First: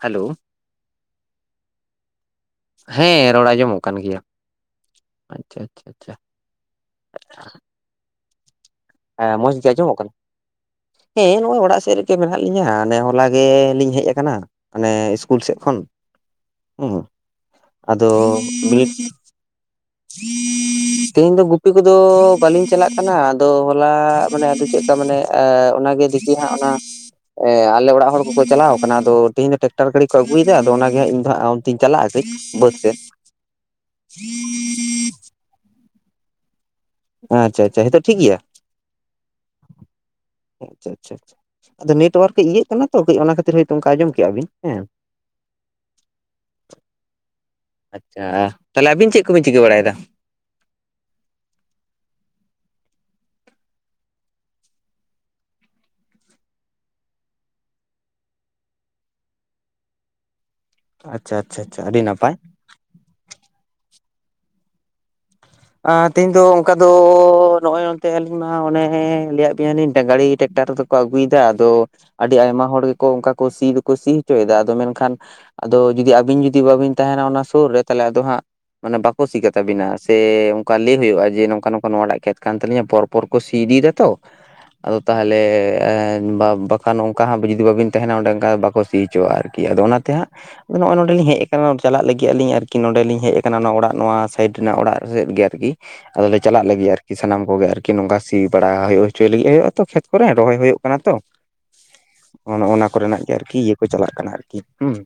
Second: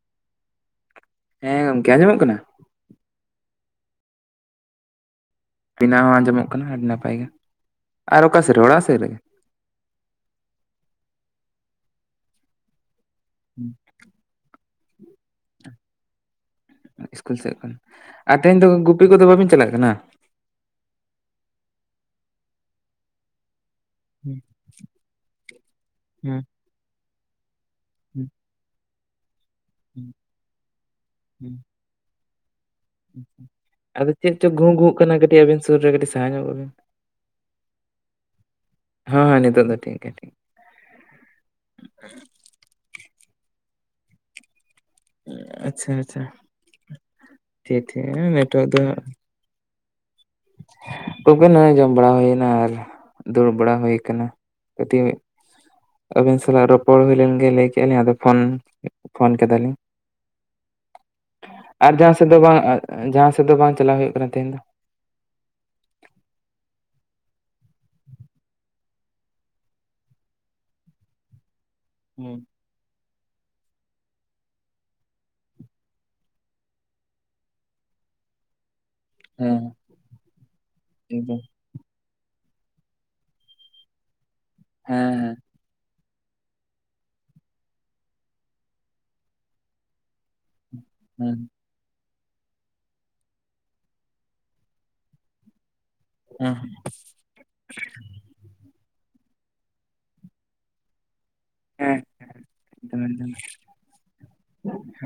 Hello ᱦᱮᱸ ᱜᱚᱝᱠᱮ ᱟᱸᱡᱚᱢᱚᱜ ᱠᱟᱱᱟ? ᱦᱮᱸ ᱨᱚᱲ ᱟᱸᱡᱚᱢᱚᱜ ᱠᱟᱱ ᱜᱮᱭᱟ ᱾ ᱟᱹᱵᱤᱱᱟᱜ ᱦᱚᱸ ᱟᱸᱡᱚᱢᱚᱜ ᱠᱟᱱᱟ ᱟᱹᱰᱤ ᱱᱟᱯᱟᱭ ᱜᱮ᱾ᱟᱨ ᱚᱠᱟ ᱥᱮᱫ ᱨᱮ ᱚᱲᱟᱜ ᱥᱮᱫ ᱨᱮ? ᱦᱮᱸ ᱢᱚᱸᱡᱽ ᱜᱮ ᱟᱸᱚᱢᱚᱜ ᱠᱟᱱᱟ᱾ ᱦᱮᱸ ᱱᱚᱸᱜ-ᱚᱭ ᱚᱲᱟᱜ ᱥᱮᱫ ᱨᱮᱜᱮ ᱢᱮᱱᱟᱜ ᱞᱤᱧᱟᱹ᱾ ᱦᱚᱞᱟ ᱜᱮ ᱞᱤᱧ ᱦᱮᱡ ᱠᱟᱱᱟ ᱢᱟᱱᱮ ᱤᱥᱠᱩᱞ ᱥᱮᱫ ᱠᱷᱚᱱ ᱾ ᱤᱥᱠᱩᱞ ᱥᱮᱫ ᱠᱷᱚᱡ᱾ ᱟᱨ ᱛᱮᱦᱮᱧ ᱫᱚ ᱜᱩᱯᱤ ᱠᱚᱫᱚ ᱵᱟᱹᱵᱤᱱ ᱪᱟᱞᱟᱜ ᱠᱟᱱᱟ? ᱛᱮᱦᱮᱧ ᱫᱚ ᱜᱩᱯᱤ ᱠᱚᱫᱚ ᱵᱟᱹᱞᱤᱧ ᱪᱟᱞᱟᱜ ᱠᱟᱱᱟ ᱟᱫᱚ ᱦᱚᱞᱟ ᱢᱟᱱᱮ ᱟᱫᱚ ᱪᱮᱫ ᱞᱮᱠᱟ ᱢᱟᱱᱮ ᱚᱱᱟᱜᱮ ᱡᱩᱫᱤ ᱦᱟᱸᱜ ᱚᱱᱟ ᱮᱸᱻ ᱟᱞᱮ ᱚᱲᱟᱜ ᱦᱚᱲ ᱠᱚᱠᱚ ᱪᱟᱞᱟᱣ ᱠᱟᱱᱟ᱾ ᱟᱫᱚ ᱛᱤᱦᱤᱧ ᱫᱚ ᱴᱨᱮᱠᱴᱟᱨ ᱜᱟᱹᱰᱤ ᱠᱚ ᱟᱹᱜᱩᱭ ᱫᱟ ᱟᱫᱚ ᱚᱱᱟ ᱜᱮ ᱦᱟᱸᱜ ᱤᱧ ᱦᱟᱸᱜ ᱚᱱᱛᱮᱧ ᱪᱟᱞᱟᱜ-ᱟ ᱠᱟᱹᱡ ᱵᱟᱹᱫᱽ ᱥᱮᱫ᱾ ᱟᱫᱚ ᱪᱮᱫ ᱪᱚ ᱜᱷᱚ, ᱜᱷᱚᱜ ᱠᱟᱱᱟ ᱠᱟᱹᱴᱤᱡ ᱟᱵᱤᱱ ᱥᱩᱨ ᱨᱮ ᱠᱟᱹᱴᱤᱡ ᱥᱟᱦᱟ ᱧᱚᱜᱚᱜ ᱵᱤᱱ᱾ ᱟᱪᱪᱷᱟ, ᱟᱪᱪᱷᱟ ᱦᱤᱛᱳᱜ ᱴᱷᱤᱠ ᱜᱮᱭᱟ? ᱦᱮᱸ ᱦᱮᱸ ᱱᱤᱛᱚᱜ ᱫᱚ ᱴᱷᱤᱠ ᱜᱮᱭᱟ ᱴᱷᱤᱠ ᱟᱪᱪᱷᱟ, ᱟᱪᱪᱷᱟ, ᱟᱪᱪᱷᱟ ᱟᱫᱚ ᱱᱮᱴᱣᱟᱨᱠ ᱠᱟᱹᱡ ᱤᱭᱟᱹᱜ ᱠᱟᱱᱟ ᱛᱚ ᱠᱟᱹᱡ ᱚᱱᱟ ᱠᱷᱟᱹᱛᱤᱨ ᱦᱳᱭ ᱛᱚ ᱚᱱᱠᱟ ᱟᱸᱡᱚᱢ ᱠᱮᱜ-ᱟ ᱵᱤᱱ ᱦᱮᱸ᱾ ᱟᱪᱪᱷᱟ, ᱟᱪᱪᱷᱟ ᱴᱷᱤᱠ ᱴᱷᱤᱠ ᱮᱸᱻ ᱱᱮᱴᱣᱟᱨᱠ ᱜᱮ ᱦᱟᱸᱜ᱾ ᱠᱚ ᱵᱤᱱ ᱪᱤᱠᱟᱹ ᱵᱟᱲᱟᱭ ᱫᱟ? ᱠᱚ ᱜᱮ ᱱᱚᱸᱜ-ᱚᱭ ᱡᱚᱢ ᱵᱟᱲᱟ ᱦᱳᱭᱱᱟ ᱟᱨ ᱫᱩᱲᱩᱵ ᱵᱟᱲᱟ ᱦᱳᱭ ᱠᱟᱱᱟ ᱠᱟᱹᱴᱤᱡ᱾ ᱟᱹᱵᱤᱱ ᱥᱟᱞᱟᱜ ᱨᱚᱯᱚᱲ ᱦᱩᱭ ᱞᱮᱱᱜᱮ ᱞᱟᱹᱭ ᱠᱮᱫᱼᱟ ᱞᱤᱧ ᱟᱫᱚ ᱯᱷᱳᱱ ᱯᱷᱳᱱ ᱠᱮᱫᱟ ᱞᱤᱧ᱾ ᱟᱪᱪᱷᱟ ᱟᱪᱪᱷᱟ ᱟᱪᱪᱷᱟ ᱟᱨ ᱟᱹᱰᱤ ᱡᱟᱦᱟᱸ ᱥᱮᱫ ᱱᱟᱯᱟᱭ ᱫᱚ ᱵᱟᱝ ᱡᱟᱦᱟᱸ ᱥᱮᱫ ᱫᱚ ᱵᱟᱝ ᱪᱟᱞᱟᱣ ᱦᱩᱭᱩᱜ ᱠᱟᱱᱟ ᱛᱮᱦᱮᱧ ᱫᱚ᱾ ᱟᱸ ᱛᱮᱦᱮᱧ ᱫᱚ ᱚᱱᱠᱟ ᱫᱚ ᱱᱚᱜᱼᱚᱭ ᱱᱚᱱᱛᱮ ᱟᱹᱞᱤᱧ ᱢᱟ ᱚᱱᱮ ᱞᱟᱹᱭᱟᱫ ᱵᱮᱱᱟᱞᱤᱧ ᱜᱟᱲᱤ ᱴᱮᱠᱴᱟᱨ ᱫᱚ᱾ ᱠᱚ ᱟᱹᱜᱩᱭ ᱮᱫᱟ ᱟᱫᱚ ᱫᱚ ᱟᱹᱰᱤ ᱟᱭᱢᱟ ᱦᱚᱲ ᱜᱮᱠᱚ ᱚᱱᱠᱟ ᱠᱚ ᱥᱤ ᱫᱚᱠᱚ ᱥᱤ ᱦᱚᱪᱚᱭ ᱮᱫᱟ ᱟᱫᱚ ᱢᱮᱱᱠᱷᱟᱱᱼᱼ ᱟᱫᱚ ᱡᱩᱫᱤ ᱟᱹᱵᱤᱱ ᱡᱩᱫᱤ ᱵᱟᱹᱵᱤᱱ ᱛᱟᱦᱮᱱᱟ ᱚᱱᱟ ᱥᱳᱨ ᱨᱮ ᱛᱟᱦᱚᱞᱮ ᱟᱫᱚ ᱦᱟᱸᱜ ᱢᱟᱱᱮ ᱵᱟᱠᱼᱼ ᱠᱚᱥᱤ ᱦᱮᱸ ᱠᱟᱛᱟ ᱵᱮᱤᱱᱟ ᱥᱮ ᱚᱱᱠᱟ ᱞᱟᱹᱭ ᱦᱩᱭᱩᱜᱼᱟ ᱮᱠᱫᱚᱢ ᱡᱮᱼᱼ ᱚᱱᱚ ᱱᱚᱝᱠᱟ ᱱᱣᱟᱜ ᱴᱟᱜ ᱠᱮᱛ ᱠᱟᱱ ᱛᱟᱞᱤᱧᱟ ᱯᱚᱨᱯᱚᱨ ᱠᱚ ᱥᱤ ᱤᱫᱤᱭ ᱫᱟ ᱛᱚ ᱟᱫᱚ ᱦᱮᱸ ᱛᱟᱦᱚᱞᱮᱼᱼ ᱵᱟᱠᱷᱟᱱ ᱚᱱᱠᱟ ᱦᱟᱸᱜ ᱡᱩᱫᱤ ᱵᱟᱹᱵᱤᱱ ᱛᱟᱦᱮᱱᱟ ᱚᱸᱰᱮ ᱚᱱᱠᱟ ᱵᱟᱠᱚ ᱥᱤ ᱦᱚᱪᱚᱼᱟ ᱟᱨᱠᱤ ᱟᱫᱚ ᱚᱱᱟᱛᱮ ᱦᱟᱸᱜᱼᱼ ᱟᱫᱚ ᱱᱚᱜᱼᱚᱭ ᱱᱚᱰᱮ ᱞᱤᱧ ᱦᱮᱸ ᱦᱮᱡ ᱟᱠᱟᱱᱟ ᱪᱟᱞᱟᱜ ᱞᱟᱹᱜᱤᱫ ᱟᱹᱞᱤᱧ ᱟᱨᱠᱤ ᱱᱚᱸᱰᱮ ᱞᱤᱧ ᱦᱮᱡ ᱟᱠᱟᱱᱟ ᱚᱱᱟ ᱚᱲᱟᱜ ᱱᱚᱣᱟ ᱥᱟᱭᱤᱰ ᱨᱮᱱᱟᱜ ᱚᱲᱟᱜ ᱥᱮᱫ ᱜᱮ᱾ ᱛᱤᱜᱤ ᱟᱫᱚᱞᱮ ᱦᱮᱸ ᱪᱟᱞᱟᱜ ᱞᱟᱹᱜᱤᱫ ᱟᱨᱠᱤ᱾ ᱥᱟᱱᱟᱢ ᱠᱚᱜᱮ ᱟᱨᱠᱤ ᱱᱚᱝᱠᱟ ᱥᱤ ᱵᱟᱲᱟ ᱦᱳᱭᱳᱜ ᱦᱚᱪᱚᱭ ᱞᱟᱹᱜᱤᱫ ᱦᱩᱭᱩᱜᱼᱟ ᱛᱚ ᱠᱷᱮᱛ ᱠᱚᱨᱮ ᱨᱚᱦᱚᱭ ᱦᱩᱭᱩᱜ ᱠᱟᱱᱟ ᱛᱚ᱾ ᱦᱮᱸ ᱱᱚᱜᱱᱟᱜ ᱮᱠᱫᱚᱢ ᱠᱚᱨᱮᱱᱟᱜ ᱮᱠᱫᱚᱢ ᱜᱮ ᱟᱨᱠᱤ ᱤᱭᱟᱹ ᱠᱚ ᱪᱟᱞᱟᱜ ᱠᱟᱱᱟ ᱟᱨᱠᱤ ᱦᱩᱸ᱾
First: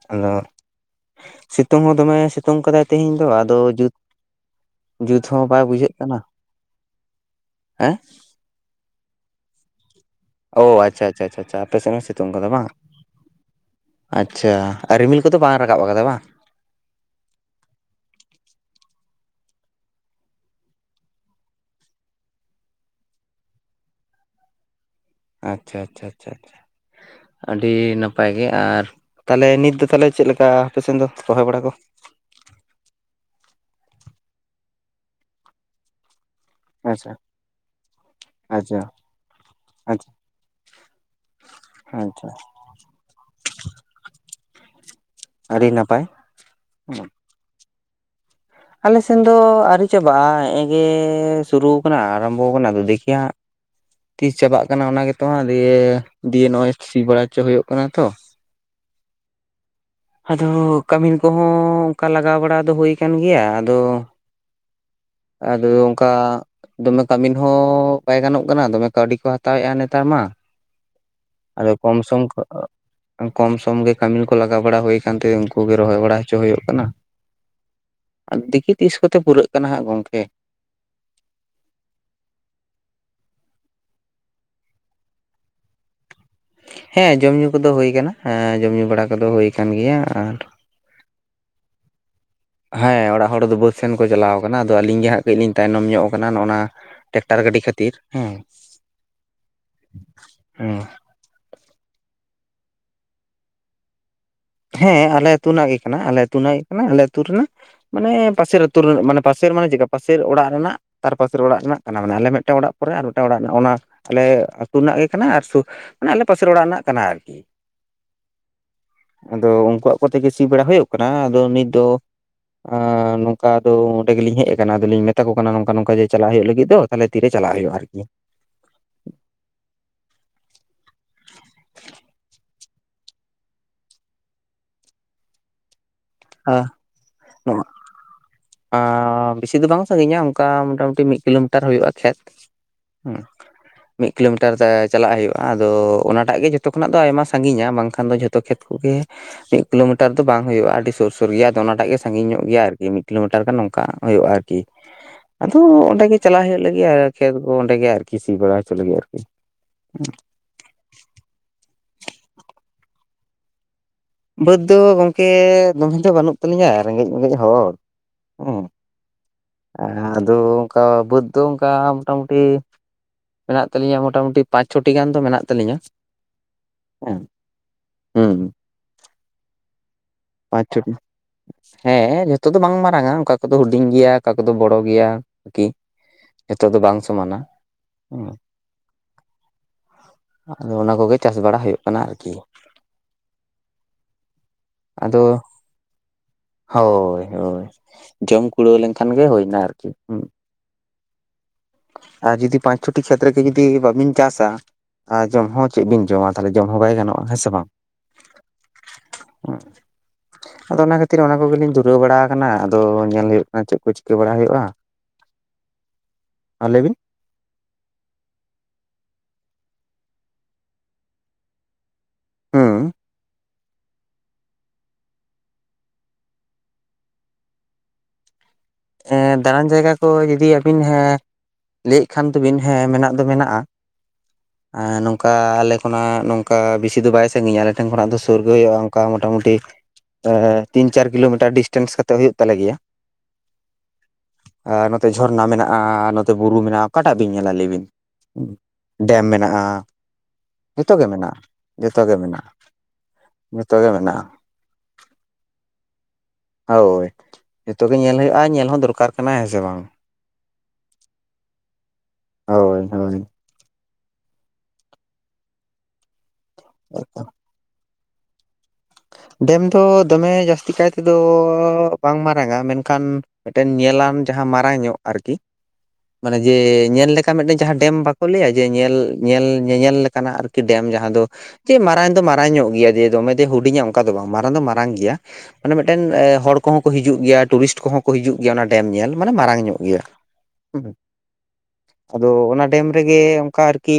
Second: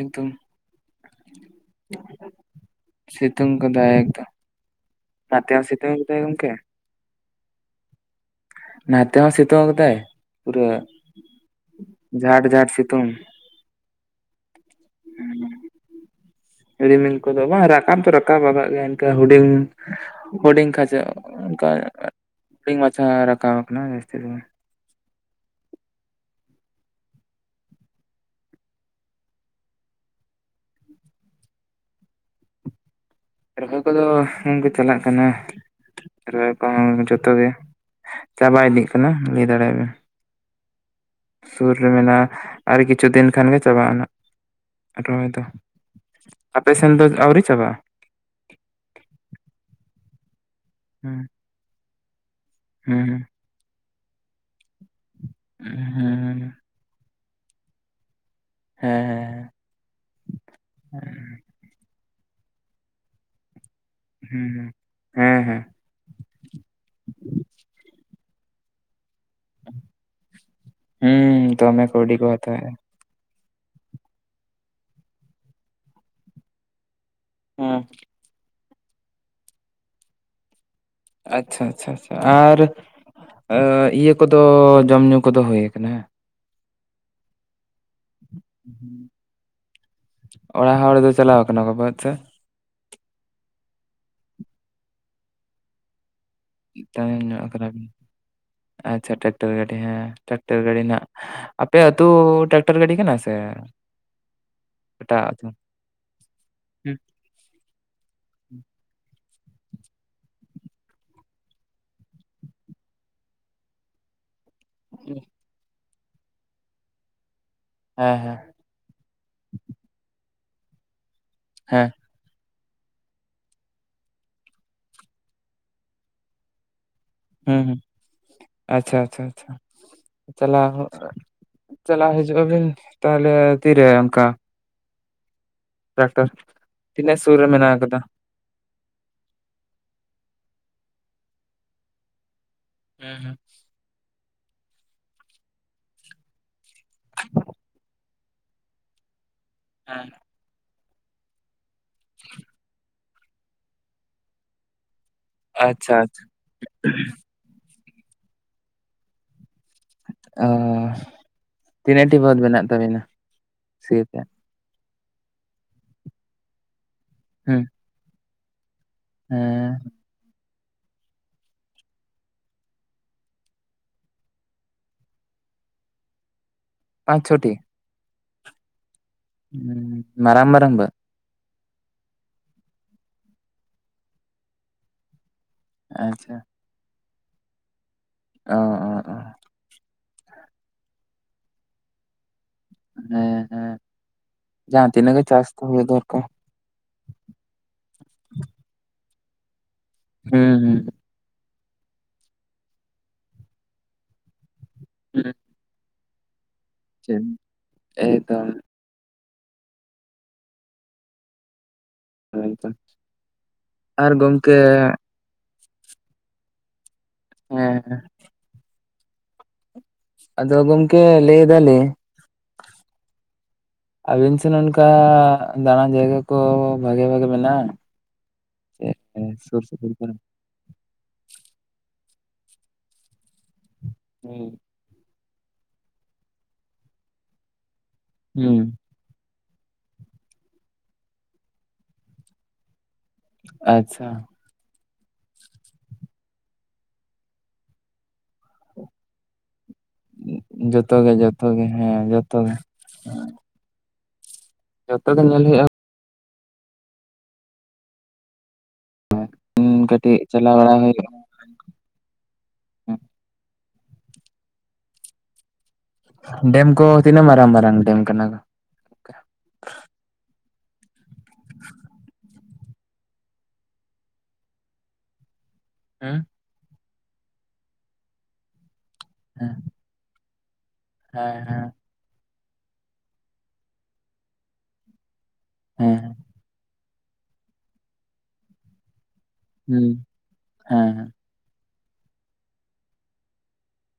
ᱮᱠᱫᱚᱢ ᱟᱫᱚ ᱥᱤᱛᱩᱝ ᱦᱚᱸ ᱫᱚᱢᱮ ᱥᱤᱛᱩᱝ ᱠᱟᱫᱟᱭ ᱛᱤᱦᱤᱧ ᱫᱚ ᱟᱫᱚ᱾ ᱥᱤᱛᱩᱝ ᱛᱚ ᱠᱟᱫᱟᱭ ᱡᱩᱛ ᱮᱠᱫᱚᱢ ᱡᱩᱛ ᱦᱚᱸ ᱱᱟᱛᱮ ᱵᱟᱭ ᱵᱩᱡᱷᱟᱹᱜ ᱥᱤᱛᱩᱝ ᱠᱟᱱᱟ ᱠᱟᱫᱟᱭ ᱜᱚᱝᱠᱮ ᱦᱮᱸᱼᱼ ᱱᱟᱛᱮ ᱦᱚᱸ ᱥᱮᱛᱳᱝ ᱠᱟᱫᱟᱭ᱾ ᱚ ᱯᱩᱨᱟᱹ ᱟᱪᱪᱷᱟ ᱟᱪᱪᱷᱟ ᱟᱪᱪᱷᱟ ᱟᱪᱪᱷᱟ ᱟᱯᱮ ᱥᱮᱱ ᱥᱮᱛᱳᱝ ᱡᱷᱟᱴ ᱠᱟᱫᱟ ᱡᱷᱟᱴ ᱵᱟᱝ᱾ ᱥᱤᱛᱩᱝ ᱟᱪᱪᱷᱟ ᱟᱨ ᱨᱤᱢᱤᱞ ᱠᱚᱫᱚ ᱵᱟᱝ ᱨᱟᱠᱟᱵ ᱠᱟᱫᱟ ᱵᱟᱝ᱾ ᱨᱤᱢᱤᱞ ᱠᱚᱫᱚ ᱵᱟᱝ ᱨᱟᱠᱟᱢ ᱛᱚ ᱨᱟᱠᱟᱵ ᱠᱟᱫ ᱜᱮᱭᱟᱭ ᱤᱱᱠᱟᱹ ᱦᱩᱰᱤᱧ᱾ ᱦᱩᱰᱤᱝ ᱠᱷᱟᱪᱟ ᱚᱱᱠᱟ ᱦᱩᱰᱤᱝ ᱢᱟᱪᱷᱟ ᱨᱟᱠᱟᱵ ᱠᱟᱱᱟ ᱡᱟᱹᱥᱛᱤ ᱫᱚ᱾ ᱟᱪᱪᱷᱟ ᱟᱪᱪᱷᱟ ᱪᱷᱟᱷᱟ ᱟᱪᱪᱷᱟ ᱟᱹᱰᱤ ᱱᱟᱯᱟᱭ ᱜᱮ ᱟᱨᱼᱼ ᱛᱟᱦᱚᱞᱮ ᱱᱤᱛ ᱫᱚ ᱛᱟᱦᱚᱞᱮ ᱪᱮᱫ ᱞᱮᱠᱟ ᱟᱯᱮ ᱥᱮᱱ ᱫᱚ ᱨᱚᱦᱚᱭ ᱵᱟᱲᱟ ᱠᱚ? ᱨᱚᱦᱚᱭ ᱠᱚᱫᱚ ᱜᱚᱝᱠᱮ ᱪᱟᱞᱟᱜ ᱠᱟᱱᱟ ᱾ ᱠᱚᱦᱚᱸ ᱟᱪᱪᱷᱟ ᱡᱚᱛᱚ ᱜᱮ ᱪᱟᱵᱟ ᱟᱪᱪᱷᱟ ᱤᱫᱤᱜ ᱠᱟᱱᱟ ᱞᱟᱹᱭ ᱫᱟᱲᱮ ᱟᱵᱤᱱ᱾ ᱟᱪᱪᱷᱟ ᱥᱩᱨ ᱨᱮ ᱢᱮᱱᱟᱜᱼᱟ ᱟᱪᱪᱷᱟ ᱟᱨ ᱠᱤᱪᱷᱩ ᱫᱤᱱ ᱠᱷᱟᱱ ᱜᱮ ᱪᱟᱵᱟᱜᱼᱟ ᱟᱱᱟ ᱨᱚᱦᱚᱭ ᱫᱚ᱾ ᱟᱹᱰᱤ ᱱᱟᱯᱟᱭ᱾ ᱟᱯᱮ ᱥᱮᱱ ᱫᱚ ᱟᱹᱣᱨᱤ ᱪᱟᱵᱟᱜ-ᱟ? ᱟᱞᱮ ᱥᱮᱱ ᱫᱚ ᱟᱹᱣᱨᱤ ᱪᱟᱵᱟᱜᱼᱟ ᱦᱮᱜ- ᱮ ᱜᱮ ᱦᱮᱸ ᱥᱩᱨᱩ ᱠᱟᱱᱟ ᱟᱨᱟᱢᱵᱚ ᱟᱠᱟᱱᱟ ᱟᱫᱚ ᱦᱮᱸ ᱫᱮᱠᱷᱤ ᱦᱟᱸᱜ ᱛᱤᱥ ᱪᱟᱵᱟᱜ ᱠᱟᱱᱟ ᱚᱱᱟ ᱜᱮᱛᱚ ᱦᱟᱸ ᱦᱮᱸ ᱫᱤᱭᱮ ᱫᱤᱭᱮ ᱱᱚᱜᱼᱚᱭ ᱥᱤ ᱵᱟᱲᱟ ᱦᱚᱪᱚ ᱦᱩᱭᱩᱜ ᱠᱟᱱᱟ ᱛᱚ᱾ ᱦᱮᱸ ᱦᱮᱸ᱾ ᱟᱫᱚ ᱠᱟᱹᱢᱤᱱ ᱦᱮᱸ ᱠᱚᱦᱚᱸ ᱚᱱᱠᱟ ᱞᱟᱜᱟᱣ ᱵᱟᱲᱟ ᱫᱚ ᱦᱩᱭ ᱠᱟᱱ ᱜᱮᱭᱟ ᱟᱫᱚ᱾ ᱦᱮᱸ ᱦᱮᱸ ᱟᱫᱚ ᱚᱱᱠᱟᱼᱼ ᱫᱚᱢᱮ ᱠᱟᱹᱢᱤᱱ ᱦᱚᱸ ᱵᱟᱭ ᱜᱟᱱᱚᱜ ᱠᱟᱱᱟ ᱫᱚᱢᱮ ᱠᱟᱹᱣᱰᱤ ᱠᱚ ᱦᱟᱛᱟᱣ ᱮᱫᱼᱟ ᱱᱮᱛᱟᱨ ᱢᱟ᱾ ᱦᱩᱸᱻ ᱟᱫᱚ ᱠᱚᱢ ᱥᱚᱢ ᱠᱚ ᱠᱚᱢ ᱥᱚᱢ ᱜᱮ ᱠᱟᱹᱢᱤ ᱠᱚ ᱞᱟᱜᱟᱣ ᱵᱟᱲᱟ ᱦᱩᱭ ᱠᱟᱱᱛᱮ ᱩᱱᱠᱩ ᱜᱮ ᱨᱚᱦᱚᱭ ᱵᱟᱲᱟ ᱦᱚᱪᱚ ᱦᱩᱭᱩᱜ ᱠᱟᱱᱟ᱾ ᱦᱩᱸ᱾ ᱟᱨ ᱫᱤᱠᱤ ᱛᱤᱥ ᱠᱚᱛᱮ ᱯᱩᱨᱟᱹᱜ ᱠᱟᱱᱟ ᱦᱟᱸᱜ ᱜᱚᱢᱠᱮᱼᱼ ᱟᱪᱪᱷᱟ ᱟᱪᱪᱷᱟ ᱟᱪᱪᱷᱟ ᱟᱨ ᱤᱭᱟᱹ ᱠᱚᱫᱚ ᱡᱚᱢ ᱧᱩ ᱠᱚᱫᱚ ᱦᱩᱭ ᱟᱠᱱᱟ ᱦᱮ᱾ ᱦᱮᱸ ᱡᱚᱢ ᱧᱩ ᱠᱚᱫᱚ ᱦᱳᱭ ᱟᱠᱟᱱᱟ ᱦᱮᱸ ᱡᱚᱢ ᱧᱩ ᱵᱟᱲᱟ ᱠᱚᱫᱚ ᱦᱳᱭ ᱟᱠᱟᱱ ᱜᱮᱭᱟ ᱟᱨᱼᱼ ᱚᱲᱟᱜ ᱦᱚᱲ ᱫᱚ ᱪᱟᱞᱟᱣ ᱠᱟᱱᱟ ᱠᱚ ᱵᱟᱹᱫᱽ ᱥᱮᱫ᱾ ᱦᱮᱸ ᱚᱲᱟᱜ ᱦᱚᱲ ᱫᱚ ᱵᱟᱹᱫᱽ ᱥᱮᱱ ᱠᱚ ᱪᱟᱞᱟᱣ ᱠᱟᱱᱟ ᱟᱫᱚ ᱟᱹᱞᱤᱧ ᱜᱮ ᱦᱟᱸᱜ ᱠᱟᱹᱡ ᱞᱤᱧ ᱛᱟᱭᱱᱚᱢ ᱧᱚᱸᱜ ᱟᱠᱟᱱᱟ ᱱᱚᱸᱜᱼᱱᱟᱼᱼ ᱛᱟᱭᱚᱢ ᱧᱚᱜ ᱠᱟᱱᱟᱵᱤᱱ ᱟᱪᱪᱷᱟ ᱴᱟᱠᱴᱟᱨ ᱜᱟᱹᱰᱤ ᱦᱮᱸ ᱴᱟᱠᱴᱟᱨ ᱜᱟᱹᱰᱤ ᱦᱮᱸ ᱦᱟᱜᱼᱼ ᱟᱯᱮ ᱟᱹᱛᱩ ᱴᱟᱠᱴᱟᱨ ᱜᱟᱹᱰᱤ ᱠᱟᱱᱟ ᱥᱮᱼᱼ ᱦᱮᱸ ᱟᱞᱮ ᱟᱹᱛᱩ ᱨᱮᱱᱟᱜ ᱜᱮ ᱠᱟᱱᱟ ᱟᱞᱮ ᱟᱹᱛᱩ ᱨᱮᱱᱟᱜ ᱜᱮ ᱠᱟᱱᱟ ᱦᱩᱸ ᱟᱞᱮ ᱟᱹᱛᱩ ᱨᱮᱱᱟᱜ᱾ ᱢᱟᱱᱮ ᱯᱟᱥᱮᱨ ᱦᱩᱸ ᱟᱹᱛᱩ ᱨᱮᱱᱟᱜ ᱢᱟᱱᱮ ᱯᱟᱥᱮᱨ ᱢᱟᱱᱮ ᱪᱮᱫᱠᱟ ᱯᱟᱥᱮᱨ ᱚᱲᱟᱜ ᱨᱮᱱᱟᱜᱼᱼ ᱛᱟᱨ ᱯᱟᱥᱮᱨ ᱚᱲᱟᱜ ᱨᱮᱱᱟᱜ ᱠᱟᱱᱟ ᱢᱟᱱᱮ ᱟᱞᱮ ᱢᱤᱫᱴᱟᱝ ᱚᱲᱟᱜ ᱯᱚᱨᱮ ᱟᱨ ᱢᱤᱫᱴᱟᱝ ᱚᱲᱟᱜ ᱢᱮᱱᱟᱜ ᱟ ᱚᱱᱟ ᱟᱞᱮ ᱥᱩᱨ ᱨᱮᱱᱟᱜ ᱜᱮ ᱠᱟᱱᱟ ᱟᱨ ᱢᱟᱱᱮ ᱟᱞᱮ ᱯᱟᱥᱮᱨ ᱚᱲᱟᱜ ᱨᱮᱱᱟᱜ ᱠᱟᱱᱟ ᱟᱨᱠᱤ ᱾ ᱦᱮᱸ ᱦᱮᱸ ᱾ ᱟᱫᱚ ᱩᱱᱠᱩᱣᱟᱜ ᱠᱚᱛᱮ ᱜᱮ ᱥᱤ ᱵᱟᱲᱟ ᱦᱩᱭᱩᱜ ᱠᱟᱱᱟ ᱟᱫᱚ ᱱᱤᱛ ᱫᱚ ᱦᱮᱸ ᱱᱚᱝᱠᱟ ᱟᱫᱚ ᱚᱸᱰᱮ ᱜᱮᱞᱤᱧ ᱦᱮᱡ ᱠᱟᱱᱟ ᱟᱫᱚ ᱞᱤᱧ ᱢᱮᱛᱟ ᱠᱟᱱᱟ ᱱᱚᱝᱠᱟ ᱱᱚᱝᱠᱟ ᱡᱮ ᱪᱟᱞᱟᱜ ᱦᱩᱭᱩᱜ ᱞᱟᱹᱜᱤᱫ ᱫᱚ ᱾ ᱛᱟᱞᱦᱮ ᱛᱤᱨᱮ ᱪᱟᱞᱟᱜ ᱦᱩᱸ ᱦᱩᱭᱩᱜᱼᱟ ᱦᱩᱸ ᱟᱨᱠᱤ? ᱟᱪᱪᱷᱟ ᱟᱪᱪᱷᱟ ᱟᱪᱪᱷᱟ ᱾ ᱪᱟᱞᱟᱣ ᱦᱚᱸ ᱪᱟᱞᱟᱣ ᱦᱤᱡᱩᱜ ᱟᱵᱤᱱ ᱛᱟᱦᱚᱞᱮ ᱛᱤᱨᱮ ᱚᱱᱠᱟ ᱾ ᱴᱨᱟᱠᱴᱚᱨ ᱦᱮᱸ ᱛᱤᱱᱟᱹᱜ ᱥᱩᱨ ᱨᱮ ᱱᱚᱣᱟ ᱢᱮᱱᱟᱜ ᱟᱠᱟᱫᱟ? ᱵᱮᱥᱤ ᱫᱚ ᱵᱟᱝ ᱥᱟᱹᱜᱤᱧ ᱟ ᱚᱱᱠᱟ ᱢᱚᱴᱟᱢᱩᱴᱤ ᱢᱤᱫ ᱠᱤᱞᱳᱢᱤᱴᱟᱨ ᱦᱩᱭᱩᱜᱼᱟ ᱠᱷᱮᱛ ᱦᱩᱸ ᱦᱮᱸ ᱢᱤᱫ ᱠᱤᱞᱳᱢᱤᱴᱟᱨ ᱛᱮ ᱪᱟᱞᱟᱜ ᱦᱩᱭᱩᱜᱼᱟ ᱟᱫᱚ ᱚᱱᱟᱴᱟᱜ ᱜᱮ ᱡᱷᱚᱛᱚ ᱠᱷᱚᱱᱟᱜ ᱫᱚ ᱟᱭᱢᱟ ᱥᱟᱹᱜᱤᱧ ᱟ ᱵᱟᱝᱠᱷᱟᱱ ᱫᱚ ᱡᱷᱚᱛᱚ ᱠᱷᱮᱛ ᱠᱚᱜᱮ ᱢᱤᱫ ᱦᱮᱸ ᱠᱤᱞᱳᱢᱤᱴᱟᱨ ᱫᱚ ᱵᱟᱝ ᱦᱩᱭᱩᱜᱼᱟ ᱟᱹᱰᱤ ᱥᱩᱨ ᱥᱩᱨ ᱜᱮᱭᱟ ᱟᱫᱚ ᱚᱱᱟᱴᱟᱜ ᱜᱮ ᱥᱟᱹᱜᱤᱧ ᱧᱚᱸᱜ ᱜᱮᱭᱟ ᱟᱨᱠᱤ ᱢᱤᱫ ᱠᱤᱞᱳᱢᱤᱴᱟᱨ ᱜᱟᱱ ᱚᱱᱠᱟ ᱦᱩᱭᱩᱜᱼᱟ ᱟᱨᱠᱤ ᱾ ᱟᱫᱚ ᱟᱪᱪᱷᱟ ᱚᱸᱰᱮ ᱟᱪᱪᱷᱟ ᱜᱮ ᱪᱟᱞᱟᱜ ᱦᱩᱭᱩᱜ ᱞᱟᱹᱜᱤᱫ ᱟᱨ ᱠᱷᱮᱛ ᱠᱚ ᱚᱸᱰᱮ ᱜᱮ ᱟᱨᱠᱤ ᱥᱤ ᱵᱟᱲᱟ ᱦᱚᱪᱚ ᱞᱟᱹᱜᱤᱫ ᱟᱨᱠᱤ ᱾ ᱚ ᱛᱤᱱᱟᱹᱜ ᱴᱤ ᱵᱟᱹᱫᱽ ᱢᱮᱱᱟᱜ ᱛᱟᱵᱤᱱᱟ ᱥᱤᱭᱳᱜ ᱛᱮ? ᱵᱟᱹᱫᱽ ᱫᱚ ᱜᱚᱢᱠᱮ ᱫᱚᱢᱮ ᱫᱚ ᱵᱟᱹᱱᱩᱜ ᱛᱟᱹᱞᱤᱧᱟ ᱨᱮᱸᱜᱮᱡ ᱚᱨᱮᱡ ᱦᱩᱸ ᱦᱚᱲ ᱦᱩᱸ ᱦᱮᱸ ᱾ ᱟᱫᱚ ᱚᱱᱠᱟ ᱵᱟᱹᱫᱽ ᱫᱚ ᱚᱱᱠᱟ ᱢᱳᱚᱴᱟᱢᱩᱴᱤ ᱢᱮᱱᱟᱜ ᱛᱟᱹᱞᱤᱧᱟ ᱢᱳᱴᱟᱢᱩᱴᱤ ᱯᱟᱸᱪ ᱪᱷᱚᱴᱤ ᱜᱟᱱ ᱫᱚ ᱢᱮᱱᱟᱜ ᱛᱟᱹᱞᱤᱧᱟ ᱦᱩᱸ ᱯᱟᱸᱪ ᱾ ᱪᱷᱚᱴᱤ ᱦᱩᱸ ᱾ ᱦᱩᱸ ᱾ ᱯᱟᱸᱪ ᱪᱷᱚᱴᱤ ᱾ ᱦᱮᱸ ᱡᱷᱚᱛᱚ ᱫᱚ ᱵᱟᱝ ᱢᱟᱨᱟᱝᱟ ᱚᱠᱟ ᱠᱚᱫᱚ ᱦᱩᱰᱤᱧ ᱜᱮᱭᱟ ᱚᱠᱟ ᱠᱚᱫᱚ ᱵᱚᱲᱚ ᱜᱮᱭᱟ ᱟᱨᱠᱤ ᱾ ᱟᱪᱪᱷᱟ ᱾ ᱡᱷᱚᱛᱚ ᱫᱚ ᱵᱟᱝ ᱥᱚᱢᱟᱱᱟ ᱦᱩᱸ ᱚ ᱚ ᱚ ᱾ ᱟᱫᱚ ᱚᱱᱟ ᱠᱚᱜᱮ ᱪᱟᱥ ᱵᱟᱲᱟ ᱦᱩᱭᱩᱜ ᱠᱟᱱᱟ ᱟᱨᱠᱤ ᱾ ᱦᱮᱸ ᱦᱮᱸ ᱡᱟᱦᱟᱸ ᱛᱤᱱᱟᱹᱜ ᱜᱮ ᱟᱫᱚ ᱪᱟᱥ ᱛᱚ ᱦᱩᱭᱩᱜ ᱫᱚᱨᱠᱟᱨ ᱾ ᱦᱳᱭ ᱦᱳᱭ ᱡᱚᱢ ᱠᱩᱲᱟᱹᱣ ᱞᱮᱱᱠᱷᱟᱱ ᱜᱮ ᱦᱩᱭᱱᱟ ᱟᱨᱠᱤ ᱾ ᱦᱩᱸ ᱦᱩᱸ ᱾ ᱟᱨ ᱡᱩᱫᱤ ᱯᱟᱸᱪ ᱪᱷᱚᱴᱤ ᱠᱷᱮᱛᱨᱮᱜᱮ ᱡᱩᱫᱤ ᱵᱟᱵᱤᱱ ᱪᱟᱥᱟ ᱟᱨ ᱡᱚᱢ ᱦᱚᱸ ᱪᱮᱫ ᱵᱤᱱ ᱡᱚᱢᱟ ᱾ ᱛᱟᱞᱦᱮ ᱡᱚᱢ ᱦᱚᱸ ᱵᱟᱭ ᱜᱟᱱᱚᱜᱼᱟ ᱦᱮᱸ ᱥᱮ ᱵᱟᱝ? ᱮᱠᱫᱚᱢ ᱟᱫᱚ ᱚᱱᱟ ᱠᱷᱟᱹᱛᱤᱨ ᱚᱱᱟ ᱠᱚᱜᱮ ᱞᱤᱧ ᱾ ᱫᱷᱩᱨᱟᱹᱣ ᱵᱟᱲᱟ ᱟᱠᱟᱱᱟ ᱮᱠᱫᱚᱢ ᱟᱫᱚ ᱧᱮᱞ ᱦᱩᱭᱩᱜ ᱠᱟᱱᱟ ᱪᱮᱫ ᱠᱚ ᱟᱨ ᱪᱤᱠᱟᱹ ᱵᱟᱲᱟ ᱜᱚᱢᱠᱮ ᱦᱩᱭᱩᱜᱼᱟ ᱾ ᱦᱮᱸ ᱞᱟᱹᱭ ᱵᱤᱱ ᱾ ᱦᱮᱸ ᱦᱮ ᱸ ᱾ ᱟᱫᱚ ᱜᱚᱢᱠᱮ ᱞᱟᱹᱭ ᱮᱫᱟ ᱞᱤᱧ ᱾ ᱦᱩᱸ ᱾ [unintelligible] ᱟᱹᱵᱤᱱ ᱥᱮᱱ ᱚᱱᱠᱟ ᱫᱟᱸᱬᱟᱱ ᱡᱟᱭᱜᱟ ᱠᱚ ᱵᱷᱟᱜᱮ ᱵᱷᱟᱜᱮ ᱢᱮᱱᱟᱜᱼᱟ? ᱥᱩᱨ ᱫᱟᱸᱬᱟᱱ ᱥᱩᱯᱩᱨ ᱡᱟᱭᱜᱟ ᱠᱚ ᱠᱚᱨᱮ ᱡᱩᱫᱤ ᱟᱹᱵᱤᱱ ᱦᱮᱸ ᱞᱟᱹᱭᱮᱫ ᱠᱷᱟᱱ ᱫᱚᱵᱤᱱ ᱦᱮᱸ ᱢᱮᱱᱟᱜ ᱫᱚ ᱢᱮᱱᱟᱜᱼᱟ ᱾ ᱦᱩᱸ ᱾ ᱱᱚᱝᱠᱟ ᱟᱞᱮ ᱠᱷᱚᱱᱟᱜ ᱱᱚᱝᱠᱟ ᱵᱮᱥᱤ ᱫᱚ ᱵᱟᱭ ᱥᱟᱹᱜᱤᱧᱟ ᱟᱞᱮ ᱴᱷᱮᱱ ᱠᱷᱚᱱᱟᱜ ᱫᱚ ᱥᱩᱨᱜᱮ ᱦᱩᱸ ᱦᱩᱭᱩᱜᱼᱟ ᱾ ᱚᱱᱠᱟ ᱢᱚᱴᱟᱢᱩᱴᱤ ᱛᱤᱱ ᱪᱟᱨ ᱠᱤᱞᱳᱢᱤᱴᱟᱨ ᱰᱤᱥᱴᱮᱱᱥ ᱠᱟᱛᱮᱜ ᱦᱩᱭᱩᱜ ᱛᱟᱞᱮ ᱜᱮᱭᱟ ᱾ ᱟᱪᱷᱟ ᱾ ᱟᱨ ᱱᱚᱛᱮ ᱡᱷᱚᱨᱱᱟ ᱢᱮᱱᱟᱜᱼᱟ ᱱᱚᱛᱮ ᱵᱩᱨᱩ ᱢᱮᱱᱟᱜᱼᱟ ᱚᱠᱟᱴᱟᱜ ᱵᱤᱱ ᱧᱮᱞᱟ ᱞᱟᱹᱭ ᱵᱤᱱ? ᱰᱮᱢ ᱢᱮᱱᱟᱜᱼᱟ ᱾ ᱡᱚᱛᱚᱜᱮ ᱡᱚᱛᱚᱜᱮ ᱦᱮᱸ ᱜᱮ ᱢᱮᱱᱟᱜᱼᱟ ᱡᱚᱛᱚᱜᱮ ᱦᱮᱸ ᱡᱚᱛᱚ ᱜᱮ ᱢᱮᱱᱟᱜ-ᱟ ᱡᱚᱛᱚ ᱜᱮ ᱧᱮᱞ ᱦᱩᱭᱩᱜ-ᱟ ᱦᱳᱭ ᱡᱚᱛᱚ ᱜᱮ ᱧᱮᱞ ᱦᱩᱭᱩᱜ-ᱟ ᱧᱮᱞ ᱦᱚᱸ ᱫᱚᱨᱠᱟᱨ ᱦᱮᱸ ᱥᱮ ᱦᱩᱭᱩᱜᱼᱟ ᱵᱟᱝ? ᱠᱟᱹᱴᱤᱡ ᱪᱟᱞᱟᱣ ᱵᱟᱲᱟ ᱦᱩᱭᱩᱜᱼᱟ ᱦᱳᱭ ᱦᱳᱭ ᱰᱮᱢ ᱠᱚ ᱛᱤᱱᱟᱹᱜ ᱢᱟᱨᱟᱝ ᱢᱟᱨᱟᱝ ᱰᱮᱢ ᱠᱟᱱᱟ ᱠᱟᱱᱟ? ᱰᱮᱢ ᱫᱚ ᱫᱚᱢᱮ ᱡᱟᱹᱥᱛᱤ ᱠᱟᱭ ᱛᱮᱫᱚ ᱵᱟᱝ ᱢᱟ ᱨᱟᱝ-ᱟ ᱢᱮᱱᱠᱷᱟᱱ ᱢᱤᱫ ᱴᱮᱱ ᱧᱮᱞᱟᱱ ᱡᱟᱦᱟᱸ ᱢᱟᱨᱟᱝ ᱧᱚᱜ ᱟᱨᱠᱤ ᱦᱩᱸ ᱚᱱᱮ ᱡᱮ ᱧᱮᱞ ᱞᱮᱠᱟ ᱢᱤᱫ ᱴᱮᱱ ᱡᱟᱦᱟᱸ ᱰᱮᱢ ᱵᱟᱠᱚ ᱞᱟᱹᱭᱟ ᱡᱮ ᱧᱮᱞ ᱧᱮᱞ ᱦᱮᱸ ᱧᱮᱧᱮᱞ ᱞᱮᱠᱟᱱᱟᱜ ᱟᱨᱠᱤ ᱠᱤ ᱰᱮᱢ ᱡᱟᱦᱟᱸ ᱫᱚ ᱦᱮᱸ ᱡᱮ ᱢᱟᱨᱟᱝ ᱫᱚ ᱢᱟᱨᱟᱝ ᱧᱚᱜ ᱜᱮᱭᱟ ᱡᱮ ᱫᱚᱢᱮ ᱫᱤᱭᱮ ᱦᱩᱰᱤᱧᱟ ᱚᱱᱠᱟ ᱫᱚ ᱵᱟᱝ ᱢᱟᱨᱟᱝ ᱫᱚ ᱢᱟᱨᱟᱝ ᱜᱮᱭᱟ ᱢᱟᱱᱮ ᱦᱮᱸ ᱢᱤᱫᱴᱮᱱ ᱦᱚᱲ ᱠᱚᱸᱦᱚᱸ ᱠᱚ ᱦᱤᱡᱩᱜ ᱜᱮᱭᱟ ᱴᱩᱨᱤᱥᱴ ᱠᱚᱦᱚᱸ ᱠᱚ ᱦᱤᱡᱩᱜ ᱜᱮᱭᱟ ᱚᱱᱟ ᱰᱮᱢ ᱧᱮᱞ ᱢᱟᱱᱮ ᱢᱟᱨᱟᱝ ᱧᱚᱜ ᱦᱮᱸ ᱜᱮᱭᱟ ᱦᱩᱦᱩ ᱦᱮᱸ ᱦᱮᱸ ᱟᱫᱚ ᱚᱱᱟ ᱰᱮᱢ ᱨᱮᱜᱮ ᱚᱱᱠᱟ ᱟᱨᱠᱤ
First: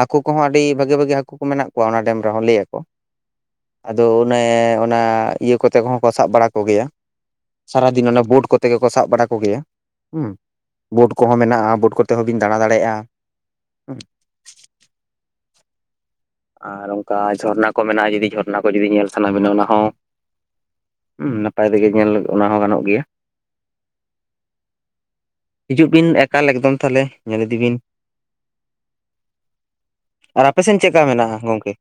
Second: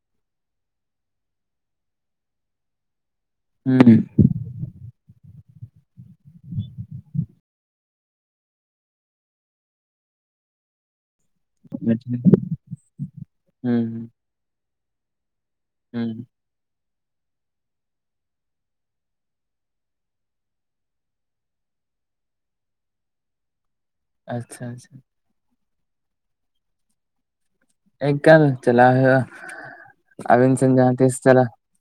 ᱦᱟᱹᱠᱩ ᱠᱚᱦᱚᱸ ᱟᱹᱰᱤ ᱵᱷᱟᱹᱜᱤ ᱵᱷᱟᱹᱜᱤ ᱦᱟᱹᱠᱩ ᱠᱚ ᱢᱮᱱᱟᱜ ᱠᱚᱣᱟ ᱚᱱᱟ ᱰᱮᱢ ᱨᱮᱦᱚᱸ ᱞᱟᱹᱭᱟᱠᱚ ᱟᱫᱚ ᱚᱱᱮ ᱚᱱᱟ ᱤᱭᱟᱹ ᱠᱚᱛᱮ ᱠᱚᱦᱚᱸ ᱠᱚ ᱥᱟᱵ ᱵᱟᱲᱟ ᱠᱚ ᱜᱮᱭᱟ ᱥᱟᱨᱟ ᱫᱤᱱ ᱚᱱᱟ ᱵᱳᱴ ᱠᱚᱛᱮ ᱜᱮᱠᱚ ᱥᱟᱵ ᱵᱟᱲᱟ ᱠᱚ ᱜᱮᱭᱟ ᱦᱚᱸ ᱵᱳᱴ ᱠᱚᱦᱚᱸ ᱢᱮᱱᱟᱜ-ᱟ ᱵᱳᱴ ᱠᱚᱛᱮ ᱦᱚᱸ ᱵᱤᱱ ᱫᱟᱬᱟ ᱫᱟᱲᱮᱭᱟᱜ-ᱟ ᱦᱩᱸ ᱦᱩᱸ ᱦᱩᱸ ᱟᱨ ᱚᱱᱠᱟ ᱡᱷᱚᱨᱱᱟ ᱠᱚ ᱢᱮᱱᱟᱜ-ᱟ ᱡᱩᱫᱤ ᱡᱷᱚᱨᱱᱟ ᱠᱚ ᱡᱩᱫᱤ ᱧᱮᱞ ᱥᱟᱱᱟ ᱵᱮᱱᱟ ᱚᱱᱟ ᱦᱚᱸ ᱦᱩᱸ ᱱᱟᱯᱟᱭ ᱛᱮᱜᱮ ᱧᱮᱞ ᱚᱱᱟ ᱦᱚᱸ ᱜᱟᱱᱚᱜ ᱜᱮᱭᱟ ᱟᱪᱷᱟ ᱟᱪᱷᱟ ᱦᱤᱡᱩᱜ ᱵᱤᱱ ᱮᱠᱟᱞ ᱮᱠᱫᱚᱢ ᱛᱟᱦᱚᱞᱮ ᱧᱮᱞ ᱤᱫᱤ ᱵᱤᱱ ᱮᱠᱟᱞ ᱪᱟᱞᱟᱜ ᱦᱩᱭᱩᱜ-ᱟ ᱟᱨ ᱟᱵᱤᱱ ᱥᱮᱱ ᱟᱯᱮᱥᱮᱱ ᱡᱟᱦᱟᱸ ᱪᱮᱫᱠᱟ ᱛᱮᱥ ᱢᱮᱱᱟᱜᱼᱟ ᱪᱟᱞᱟ ᱜᱚᱝᱠᱮ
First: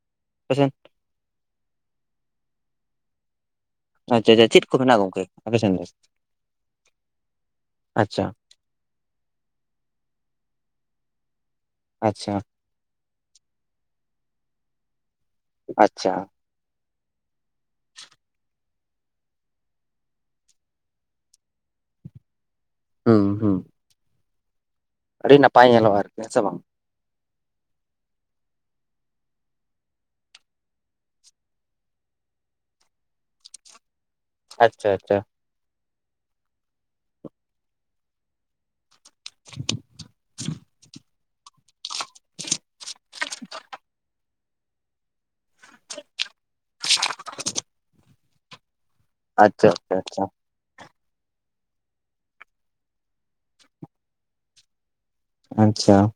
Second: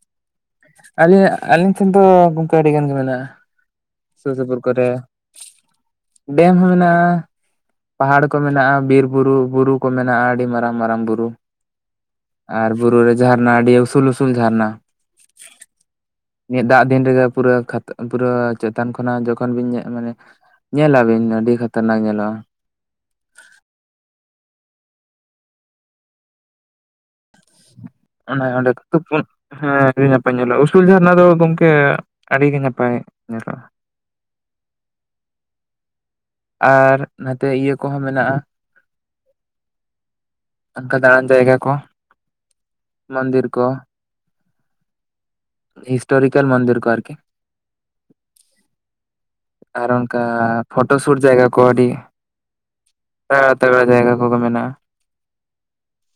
ᱟᱯᱮᱥᱮᱱ ᱟᱹᱞᱤᱧᱟᱜ ᱟᱹᱞᱤᱧ ᱴᱷᱮᱱ ᱫᱚ ᱜᱚᱝᱠᱮ ᱟᱹᱰᱤ ᱜᱟᱱ ᱜᱮ ᱢᱮᱱᱟᱜ-ᱟ ᱟᱪᱪᱷᱟ ᱥᱩᱨ ᱟᱪᱪᱷᱟ ᱥᱩᱯᱩᱨ ᱪᱮᱫ ᱠᱚ ᱠᱚᱨᱮ ᱢᱮᱱᱟᱜᱼᱟ ᱜᱚᱝᱠᱮ ᱟᱯᱮᱥᱮᱱ ᱫᱚ ᱰᱮᱢ ᱦᱚᱸ ᱢᱮᱱᱟᱜ-ᱟ ᱯᱟᱦᱟᱲ ᱟᱪᱪᱷᱟ ᱠᱚ ᱢᱮᱱᱟᱜ-ᱟ ᱵᱤᱨ ᱵᱩᱨᱩ ᱵᱩᱨᱩ ᱠᱚ ᱢᱮᱱᱟᱜ-ᱟ ᱟᱹᱰᱤ ᱢᱟᱨᱟᱝ ᱢᱟᱨᱟᱝ ᱵᱩᱨᱩ ᱟᱪᱷᱟ ᱟᱨ ᱵᱩᱨᱩ ᱨᱮ ᱡᱷᱟᱨᱱᱟ ᱟᱹᱰᱤ ᱩᱥᱩᱞ ᱩᱥᱩᱞ ᱡᱷᱟᱨᱱᱟ ᱟᱪᱷᱟ ᱱᱤᱭᱟᱹ ᱫᱟᱜ ᱫᱤᱱ ᱨᱮᱜᱮ ᱯᱩᱨᱟᱹᱣ ᱠᱷᱟᱛᱟ ᱯᱩᱨᱟᱹᱣ ᱪᱮᱛᱟᱱ ᱠᱷᱚᱱᱟᱜ ᱡᱚᱠᱷᱚᱱ ᱵᱤᱱ ᱧᱮᱞ ᱢᱟᱱᱮ ᱧᱮᱞᱟ ᱵᱤᱱ ᱟᱹᱰᱤ ᱠᱷᱟᱛᱚᱨᱱᱟᱠ ᱧᱮᱞᱚᱜ-ᱟ ᱦᱩᱸ ᱦᱩᱸ ᱟᱹᱰᱤ ᱱᱟᱯᱟᱭ ᱧᱮᱞᱚᱜ-ᱟ ᱟᱨᱠᱤ ᱦᱮᱸ ᱥᱮ ᱵᱟᱝ? ᱚᱱᱮ ᱚᱸᱰᱮ [unintelligible] ᱦᱮᱸ ᱟᱹᱰᱤ ᱱᱟᱯᱟᱭ ᱧᱮᱞᱚᱜ-ᱟ ᱩᱥᱩᱞ ᱡᱷᱟᱨᱱᱟ ᱫᱚ ᱜᱚᱝᱠᱮ ᱟᱹᱰᱤ ᱜᱮ ᱱᱟᱯᱟᱭ ᱧᱮᱞᱚᱜ-ᱟ ᱟᱪᱪᱷᱟ ᱟᱪᱪᱷᱟ ᱟᱨ ᱱᱟᱛᱮ ᱤᱭᱟᱹ ᱠᱚᱦᱚᱸ ᱢᱮᱱᱟᱜ-ᱟ ᱫᱟᱲᱟᱱ ᱡᱟᱭᱜᱟ ᱠᱚ ᱢᱟ. ᱱᱫᱤᱨ ᱠᱚ ᱦᱤᱥᱴᱳᱨᱤᱠᱟᱞ ᱢᱟ. ᱱᱫᱤᱨ ᱠᱚ ᱟᱨ ᱠᱤ ᱟᱪᱪᱷᱟ ᱟᱨ ᱚᱱᱠᱟ ᱟᱪᱪᱷᱟ ᱯᱷᱳᱴᱳ ᱥᱩᱴ ᱡᱟᱭᱜᱟ ᱠᱚ ᱟᱹᱰᱤ ᱛᱟᱜᱟᱲᱟ ᱛᱟᱜᱟᱲᱟ ᱡᱟᱭᱜᱟ ᱠᱚ ᱢᱮᱱᱟᱜ-ᱟ ᱟᱪᱷᱟ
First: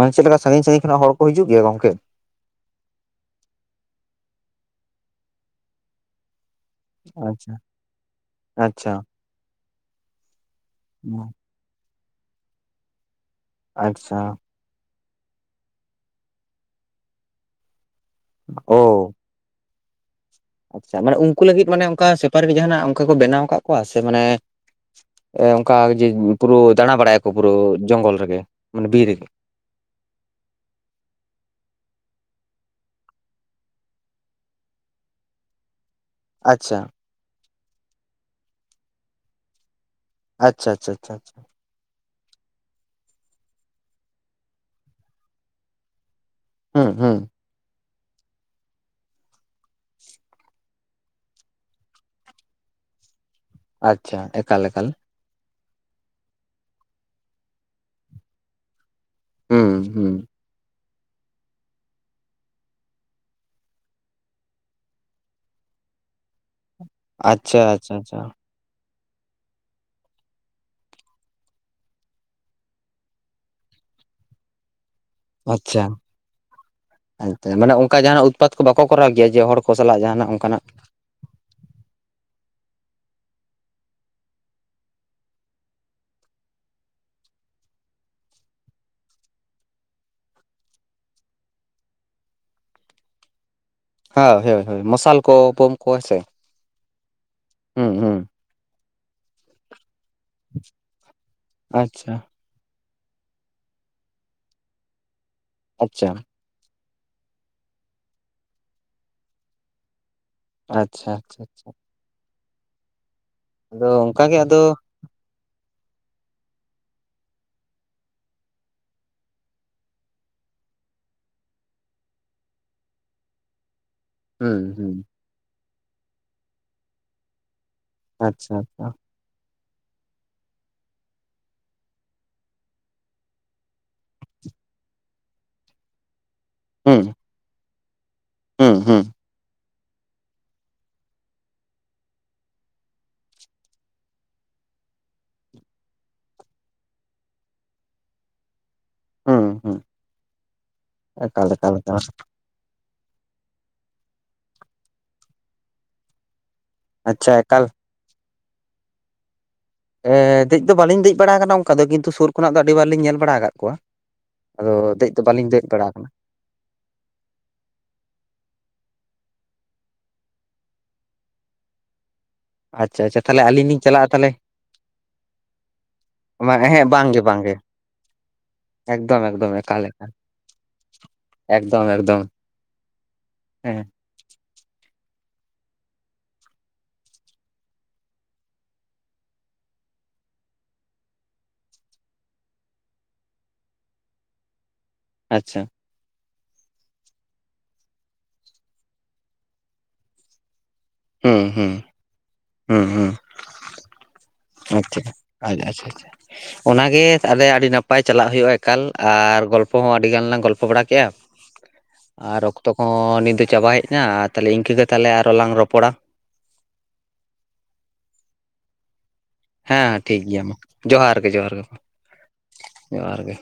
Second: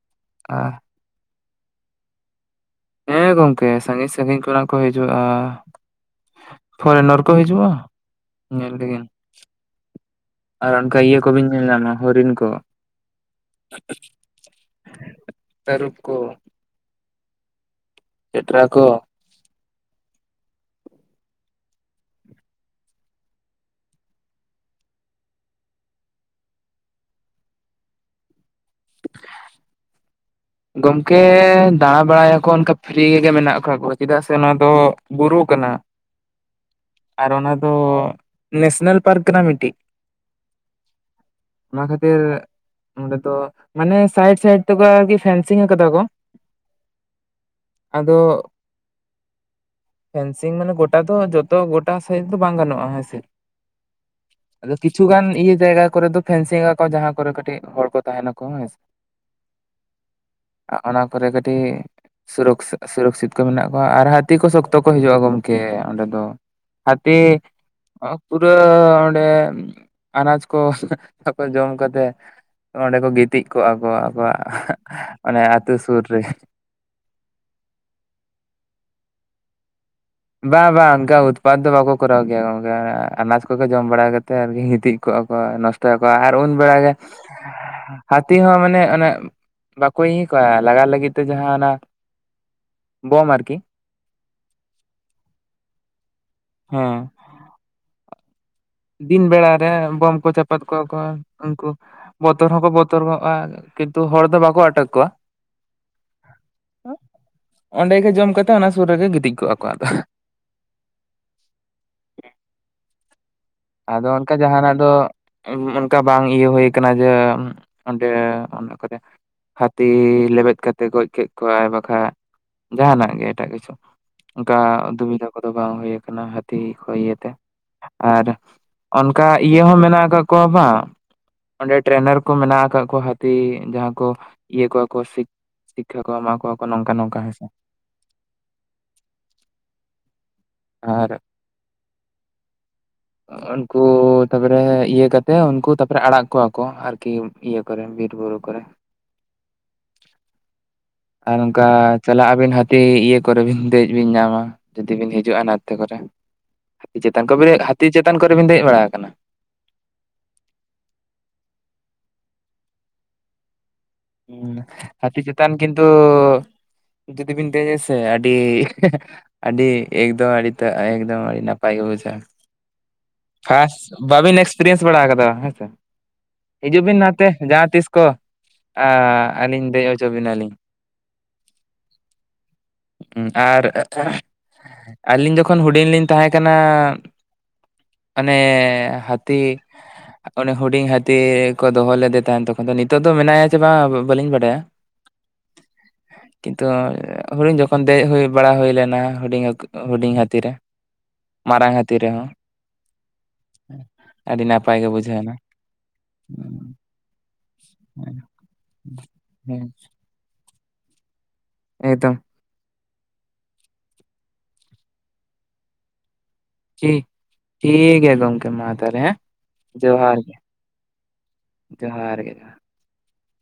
ᱢᱟᱱ ᱪᱮᱫ ᱞᱮᱠᱟ ᱥᱟᱺᱜᱤᱧ ᱟᱨ ᱥᱟᱺᱜᱤᱧ ᱠᱷᱚᱱᱟᱜ ᱦᱚᱲ ᱠᱚ ᱦᱤᱡᱩᱜ ᱜᱮᱭᱟ ᱜᱚᱝᱠᱮ? ᱦᱮᱸ ᱜᱚᱢᱠᱮ ᱥᱟᱺᱜᱤᱧ ᱥᱟᱺᱜᱤᱧ ᱠᱷᱚᱱᱟᱜ ᱠᱚ ᱦᱤᱡᱩᱜ-ᱟ᱾ ᱯᱷᱚᱨᱱᱚᱨ ᱠᱚ ᱟᱪᱪᱷᱟ ᱦᱤᱡᱩᱜ ᱧᱮᱞ ᱟᱪᱪᱷᱟ ᱛᱮᱜᱮ᱾ ᱟᱨ ᱚᱱᱠᱟ ᱤᱭᱟᱹ ᱠᱚᱵᱤᱱ ᱧᱮᱞ ᱧᱟᱢᱟ ᱦᱚᱨᱤᱱ ᱠᱚ᱾ ᱟᱪᱪᱷᱟ ᱛᱟᱨᱩᱯ ᱠᱚ, ᱮᱴᱨᱟ ᱠᱚ, ᱳ ᱟᱪᱪᱷᱟ ᱢᱟᱱᱮ ᱩᱱᱠᱩ ᱞᱟᱹᱜᱤᱫ ᱢᱟᱱᱮ ᱚᱱᱠᱟ ᱥᱮᱯᱟᱨᱤ ᱡᱟᱦᱟᱸ ᱱᱟᱜ ᱚᱱᱠᱟ ᱠᱚ ᱵᱮᱱᱟᱣ ᱠᱚᱣᱟ ᱥᱮ ᱢᱟᱱᱮ ᱮ ᱚᱱᱠᱟ ᱡᱮ ᱯᱩᱨᱟᱹ ᱫᱟᱬᱟ ᱵᱟᱲᱟᱭ ᱟᱠᱚ ᱯᱩᱨᱟᱹ ᱡᱚᱝᱜᱚᱞ ᱨᱮᱜᱮ ᱢᱟᱱᱮ ᱵᱤᱨ ᱨᱮᱜᱮ᱾ ᱜᱚᱢᱠᱮ ᱫᱟᱬᱟ ᱵᱟᱲᱟᱭ ᱟᱠᱚ ᱚᱱᱠᱟ ᱯᱷᱨᱤ ᱨᱮᱜᱮ ᱢᱮᱱᱟᱜ ᱠᱟᱜ ᱠᱚᱣᱟ, ᱪᱮᱫᱟᱜ ᱥᱮ ᱱᱚᱣᱟ ᱫᱚ ᱵᱩᱨᱩ ᱠᱟᱱᱟ᱾ [inaudible] ᱟᱪᱪᱷᱟ, ᱟᱨ ᱚᱱᱟ ᱫᱚ ᱱᱮᱥᱱᱮᱞ ᱯᱟᱨᱠ ᱠᱟᱱᱟ ᱢᱤᱫᱴᱤᱡ᱾ ᱟᱪᱪᱷᱟ ᱟᱪᱪᱷᱟ ᱟᱪᱪᱷᱟ, ᱚᱱᱟ ᱠᱷᱟᱹᱛᱤᱨ ᱱᱚᱸᱰᱮ ᱫᱚ ᱢᱟᱱᱮ ᱥᱟᱭᱤᱰ ᱥᱟᱭᱤᱰ ᱛᱮᱠᱚ ᱟᱨᱠᱤ ᱥᱮᱱ- ᱥᱤᱝ ᱠᱟᱫᱟ ᱠᱚ᱾ ᱦᱩᱸ ᱦᱩᱸ ᱟᱫᱚ ᱯᱷᱮᱱᱥᱤᱝ ᱢᱟᱱᱮ ᱜᱚᱴᱟ ᱫᱚ ᱡᱚᱛᱚ ᱜᱚᱴᱟ ᱥᱮᱡᱽ ᱫᱚ ᱵᱟᱝ ᱜᱟᱱᱚᱜ-ᱟ ᱦᱮᱸᱥᱮ᱾ ᱟᱪᱪᱷᱟ ᱮᱠᱟᱞ ᱟᱫᱚ ᱮᱠᱟᱞ ᱠᱤᱪᱷᱩ ᱜᱟᱱ ᱤᱭᱟᱹ ᱡᱟᱭᱜᱟ ᱠᱚᱨᱮ ᱫᱚ ᱯᱷᱮᱱᱥᱤᱝ ᱟᱠᱚ ᱡᱟᱦᱟᱸ ᱠᱚᱨᱮ ᱠᱟᱹᱴᱤᱡ ᱦᱚᱲ ᱠᱚ ᱛᱟᱦᱮᱱᱟ ᱠᱚ ᱦᱮᱸ ᱥᱮ᱾ ᱦᱩᱸ ᱦᱩᱸ ᱚᱱᱟ ᱠᱚᱨᱮ ᱠᱟᱹᱴᱤᱡ ᱥᱩᱨᱚᱠ ᱥᱩᱨᱚᱠᱥᱤᱛ ᱠᱚ ᱢᱮᱱᱟᱜ ᱠᱚᱣᱟ ᱟᱨ ᱦᱟᱹᱛᱤ ᱠᱚ ᱥᱚᱠᱛᱚ ᱠᱚ ᱦᱤᱡᱩᱜ-ᱟ ᱜᱚᱢᱠᱮ ᱟᱞᱮ ᱫᱚ᱾ ᱦᱟᱹᱛᱤ ᱟᱪᱪᱷᱟ ᱟᱪᱪᱷᱟ ᱟᱪᱪᱷᱟ [unintelligible] ᱯᱩᱨᱟᱹ ᱚᱸᱰᱮ ᱟᱱᱟᱡ ᱠᱚ ᱟᱠᱚ ᱡᱚᱢ ᱠᱟᱛᱮ ᱚᱸᱰᱮ ᱠᱚ ᱜᱤᱛᱤᱡ ᱠᱚᱜ-ᱟ ᱠᱚ ᱟᱠᱚᱣᱟᱜ ᱚᱱᱮ ᱟᱹᱛᱩ ᱥᱩᱨ ᱨᱮ᱾ ᱦᱚᱭᱛᱮ ᱢᱟᱱᱮ ᱚᱱᱠᱟ ᱡᱟᱦᱟᱸ ᱱᱟᱜ ᱩᱛᱯᱟᱛ ᱠᱚ ᱵᱟᱠᱚ ᱠᱚᱨᱟᱣ ᱜᱮᱭᱟ ᱡᱮ ᱦᱚᱲ ᱠᱚ ᱥᱟᱞᱟᱜ ᱡᱟᱦᱟᱸ ᱱᱟᱜ? ᱵᱟᱝ ᱵᱟᱝ ᱚᱱᱠᱟ ᱩᱛ- ᱯᱟᱛ ᱫᱚ ᱵᱟᱠᱚ ᱠᱚᱨᱟᱣ ᱜᱮᱭᱟ ᱜᱚᱢᱠᱮ ᱟᱱᱟᱡᱽ ᱠᱚᱜᱮ ᱡᱚᱢ ᱵᱟᱲᱟ ᱠᱟᱛᱮᱫ ᱟᱨᱠᱤ ᱜᱤᱛᱤᱡ ᱠᱚᱜ-ᱟ ᱠᱚᱣᱟ ᱱᱚᱥᱴ- ᱛᱚᱨᱟ ᱠᱚᱣᱟ ᱟᱨ ᱩᱱ ᱵᱮᱲ ᱜᱮ᱾ ᱦᱟᱹᱛᱤ ᱦᱚᱸ ᱢᱟᱱᱮ ᱚᱱᱮᱜ ᱵᱟᱠᱚ ᱤᱭᱟᱹ ᱠᱚᱣᱟ ᱞᱟᱜᱟᱜ ᱞᱟᱹᱜᱤᱫ ᱛᱮ ᱡᱟᱦᱟᱸ ᱚᱱᱟ ᱵᱚᱢ ᱟᱨᱠᱤ ᱦᱟ ᱦᱳᱭ ᱦᱳᱭ ᱢᱚᱥᱟᱞ ᱠᱚ ᱵᱚᱢ ᱠᱚ ᱦᱮᱸ ᱥᱮ᱾ ᱦᱮᱸ ᱦᱩᱸ ᱦᱩᱸ ᱫᱤᱱ ᱵᱮᱲᱟ ᱨᱮ ᱵᱚᱢ ᱠᱚ ᱪᱟᱯᱟᱫ ᱠᱚᱣᱟ ᱠᱚ ᱩᱱᱠᱩ ᱟᱪᱪᱷᱟ ᱵᱚ- ᱛᱚᱨ ᱦᱚᱸᱠᱚ ᱵᱚᱛᱚᱨ ᱜᱚᱜ-ᱟ, ᱠᱤᱱᱛᱩ ᱦᱚᱲ ᱫᱚ ᱵᱟᱠᱚ ᱟᱴᱚᱠ ᱠᱚᱣᱟ᱾ ᱟᱪᱪᱷᱟ, ᱚᱸᱰᱮ ᱜᱮ ᱡᱚᱢ ᱠᱟᱛᱮᱜ ᱚᱱᱟ ᱥᱩᱨ ᱨᱮᱜᱮ ᱜᱤᱛᱤᱡ ᱠᱚᱜ-ᱟ ᱠᱚ ᱟᱫᱚ᱾ ᱟᱪᱪᱷᱟ ᱟᱪᱪᱷᱟ ᱟᱪᱪᱷᱟ, ᱟᱫᱚ ᱚᱱᱠᱟ ᱡᱟᱦᱟᱸ ᱱᱟᱜ ᱫᱚ ᱚᱱᱠᱟ ᱵᱟᱝ ᱤᱭᱟᱹ ᱦᱩᱭ ᱠᱟᱱᱟ ᱡᱮ, ᱚᱸᱰᱮ ᱚᱱᱟ ᱠᱚᱨᱮ ᱦᱟᱹᱛᱤ ᱞᱮᱵᱮᱫ ᱠᱟᱛᱮ ᱜᱚᱡ ᱠᱮᱫ ᱠᱚᱣᱟᱭ ᱵᱟᱠᱷᱟᱡ ᱡᱟᱦᱟᱸ ᱱᱟᱜ ᱜᱮ ᱮᱴᱟᱜ ᱠᱤᱪᱷᱩ᱾ ᱚᱱᱠᱟ ᱦᱩᱸ ᱦᱩᱸ ᱫᱩᱵᱤᱫᱷᱟ ᱠᱚᱫᱚ ᱵᱟᱝ ᱦᱩᱭ ᱠᱟᱱᱟ ᱦᱟᱹᱛᱤ ᱠᱷᱚᱱ ᱤᱭᱟᱹᱛᱮ ᱟᱨ ᱟᱪᱪᱷᱟ, ᱚᱱᱠᱟ ᱤᱭᱟᱹ ᱦᱚᱸ ᱢᱮᱱᱟᱜ ᱟᱠᱟᱫ ᱠᱚᱣᱟ ᱵᱟᱝ᱾ ᱚᱸᱰᱮ ᱴᱨᱮᱱᱟᱨ ᱠᱚ ᱢᱮᱱᱟᱜ ᱟᱠᱟᱫ ᱠᱚ ᱦᱟᱹᱛᱤ ᱡᱟᱦᱟᱸ ᱠᱚ ᱤᱭᱟᱹ ᱠᱚᱣᱟ ᱠᱚ ᱥᱤ ᱥᱤᱠᱠᱷᱟ ᱠᱚ ᱮᱢᱟ ᱠᱚᱣᱟ ᱠᱚ ᱱᱚᱝᱠᱟ ᱱᱚᱝᱠᱟ ᱦᱮ ᱥᱮ᱾ ᱦᱮᱸ ᱦᱩᱸ᱾ ᱟᱨ ᱩᱱᱠᱩ ᱛᱟᱯᱚᱨᱮ ᱤᱭᱟᱹ ᱠᱟᱛᱮᱜ ᱩᱱᱠᱩ ᱛᱟᱯᱚᱨᱮ ᱟᱲᱟᱜ ᱠᱚᱣᱟ ᱠᱚ ᱟᱨᱠᱤ ᱤᱭᱟᱹ ᱠᱚᱨᱮ ᱵᱤᱨ ᱵᱩᱨᱩ ᱠᱚᱨᱮ᱾ ᱦᱩᱸ ᱦᱩᱸ ᱟᱨ ᱮᱠᱟᱞ ᱚᱝᱠᱟ ᱮᱠᱟᱞ ᱮᱠᱟᱞ ᱪᱟᱞᱟᱜ ᱟᱵᱤᱱ ᱦᱟ ᱤᱭᱟᱹ ᱠᱚᱨᱮ ᱫᱮᱡ ᱵᱤᱱ ᱧᱟᱢᱟ ᱡᱩᱫᱤ ᱵᱤᱱ ᱱᱚᱛᱮ ᱠᱚᱨᱮ᱾ ᱪᱮᱛᱟᱱ ᱟᱪᱪᱷᱟ ᱠᱚᱨᱮ ᱮᱠᱟᱞ ᱦᱟᱹᱛᱤ ᱪᱮᱛᱟᱱ ᱠᱚᱨᱮ ᱵᱤᱱ ᱫᱮᱡ ᱵᱟᱲᱟ ᱟᱠᱟᱱᱟ? ᱫᱮᱡ ᱫᱚ ᱵᱟᱹᱞᱤᱧ ᱫᱮᱡ ᱵᱟᱲᱟ ᱟᱠᱟᱱᱟ ᱚᱱᱠᱟ ᱫᱚ ᱠᱤᱱᱛᱩ ᱥᱩᱨ ᱠᱷᱚᱱᱟᱜ ᱫᱚ ᱟᱹᱰᱤᱵᱟᱨ ᱞᱤᱧ ᱧᱮᱞ ᱵᱟᱲᱟ ᱟᱠᱟᱫ ᱠᱚᱣᱟ᱾ ᱦᱩᱸ ᱟᱫᱚ ᱫᱮᱡ ᱦᱟᱹᱛᱤ ᱫᱚ ᱵᱟᱹᱞᱤᱧ ᱪᱮᱛᱟᱱ ᱫᱮᱡ ᱠᱤᱱᱛᱩ ᱵᱟᱲᱟ ᱟᱠᱟᱱᱟ ᱡᱩᱫᱤ ᱵᱤᱱ ᱫᱮᱡ ᱟᱥᱮ ᱟᱹᱰᱤ ᱟᱹᱰᱤ ᱮᱠᱫᱚᱢ ᱟᱹᱰᱤ ᱴᱟᱜ ᱮᱠᱫᱚᱢ ᱟᱹᱰᱤ ᱱᱟᱯᱟᱭ ᱜᱮ ᱵᱩᱡᱟᱹᱜ ᱟ᱾ ᱟᱪᱪᱷᱟ ᱟᱪᱪᱷᱟ᱾ ᱛᱟᱦᱚᱞᱮ ᱟᱹᱞᱤᱧ ᱠᱷᱟᱥ ᱞᱤᱧ ᱪᱟᱞᱟᱜᱼᱟ ᱛᱟᱦᱚᱞᱮ ᱵᱟᱹᱵᱤᱱ ᱮᱠᱥᱯᱮᱨᱤᱭᱮᱱᱥ ᱵᱟᱲᱟ ᱟᱠᱟᱫᱟ ᱦᱮᱸᱥᱮ᱾ ᱦᱤᱡᱩᱜ ᱦᱮᱸ ᱵᱤᱱ ᱵᱟᱝᱜᱮ ᱱᱟᱛᱮ ᱵᱟᱝᱜᱮ ᱡᱟᱦᱟᱸ ᱛᱤᱥ ᱠᱚ ᱮᱠᱫᱚᱢ ᱮᱠᱫᱚᱢ ᱟᱹᱞᱤᱧ ᱮᱠᱟᱞ ᱫᱮᱡ ᱦᱚᱪᱚ ᱮᱠᱟᱞ ᱵᱤᱱᱟᱞᱤᱧ᱾ ᱮᱠᱫᱚᱢ ᱮᱠᱫᱚᱢ ᱟᱨ ᱦᱮᱸ [unintelligible] ᱟᱹᱞᱤᱧ ᱡᱚᱠᱷᱚᱱ ᱦᱩᱰᱤᱧ ᱞᱤᱧ ᱛᱟᱦᱮᱸ ᱠᱟᱱᱟ᱾ ᱢᱟᱱᱮ ᱦᱟᱹᱛᱤ ᱩᱱᱤ ᱦᱩᱰᱤᱧ ᱦᱟᱹᱛᱤ ᱠᱚ ᱫᱚᱦᱚ ᱞᱮᱫᱮ ᱛᱟᱦᱮᱱ ᱛᱚᱠᱷᱚᱱ ᱫᱚ ᱱᱤᱛᱚᱜ ᱫᱚ ᱢᱮᱱᱟᱭᱟ ᱪᱮ ᱵᱟᱝ ᱵᱟᱹᱞᱤᱧ ᱵᱟᱰᱟᱭᱟ᱾ [inaudible] ᱟᱪᱪᱷᱟ᱾ ᱠᱤᱱᱛᱩ ᱦᱩᱰᱤᱧ ᱡᱚᱠᱷᱚᱱ ᱫᱮᱡ ᱦᱩᱭ ᱵᱟᱲᱟ ᱦᱩᱭ ᱞᱮᱱᱟ ᱦᱩᱰᱤᱧ ᱦᱩᱰᱤᱧ ᱦᱟᱹᱛᱤ ᱨᱮ᱾ ᱦᱩᱸ ᱦᱩᱸ ᱢᱟᱨᱟᱝ ᱦᱟᱹᱛᱤ ᱨᱮᱦᱚᱸ ᱦᱩᱸ ᱦᱩᱸ ᱟᱹᱰᱤ ᱱᱟᱯᱟᱭ ᱜᱮ ᱟᱪᱪᱷᱟ ᱵᱩᱡᱷᱟᱹᱣᱱᱟ ᱟᱪᱪᱷᱟ ᱟᱪᱪᱷᱟ ᱚᱱᱟᱜᱮ ᱛᱟᱦᱞᱮ ᱟᱹᱰᱤ ᱱᱟᱯᱟᱭ ᱪᱟᱞᱟᱜ ᱦᱩᱭᱩᱜᱼᱟ ᱮᱠᱟᱞ ᱟᱨ ᱦᱮᱸ ᱜᱚᱞᱯᱚ ᱦᱚᱸ ᱟᱹᱰᱤ ᱜᱟᱱ ᱞᱟᱝ ᱜᱚᱞᱯᱚ ᱵᱟᱲᱟ ᱠᱮᱜᱼᱟ᱾ ᱮᱠᱫᱚᱢ ᱟᱨ ᱚᱠᱛᱚ ᱠᱚᱦᱚᱸ ᱱᱤᱛ ᱫᱚ ᱪᱟᱵᱟ ᱦᱮᱡ ᱮᱱᱟ ᱟᱨ ᱛᱟᱞᱦᱮ ᱤᱱᱠᱟᱹ ᱜᱮ ᱛᱟᱞᱦᱮ ᱟᱨᱚ ᱞᱟᱝ ᱨᱚᱯᱚᱲᱟ᱾ ᱴᱷᱤᱠ ᱴᱷᱤᱠ ᱜᱮᱭᱟ ᱜᱚᱢᱠᱮ ᱢᱟ ᱛᱟᱦᱚᱞᱮ ᱦᱮᱸ᱾ ᱦᱮᱸ ᱡᱚᱦᱟᱨ ᱴᱷᱤᱠ ᱜᱮ ᱜᱮᱭᱟ ᱢᱟ ᱡᱚᱦᱟᱨ ᱜᱮ ᱡᱚᱦᱟᱨ ᱜᱮ ᱢᱟ ᱡᱚᱦᱟᱨ ᱜᱮ ᱡᱚᱦᱟᱨ ᱡᱚᱦᱟᱨ ᱜᱮ᱾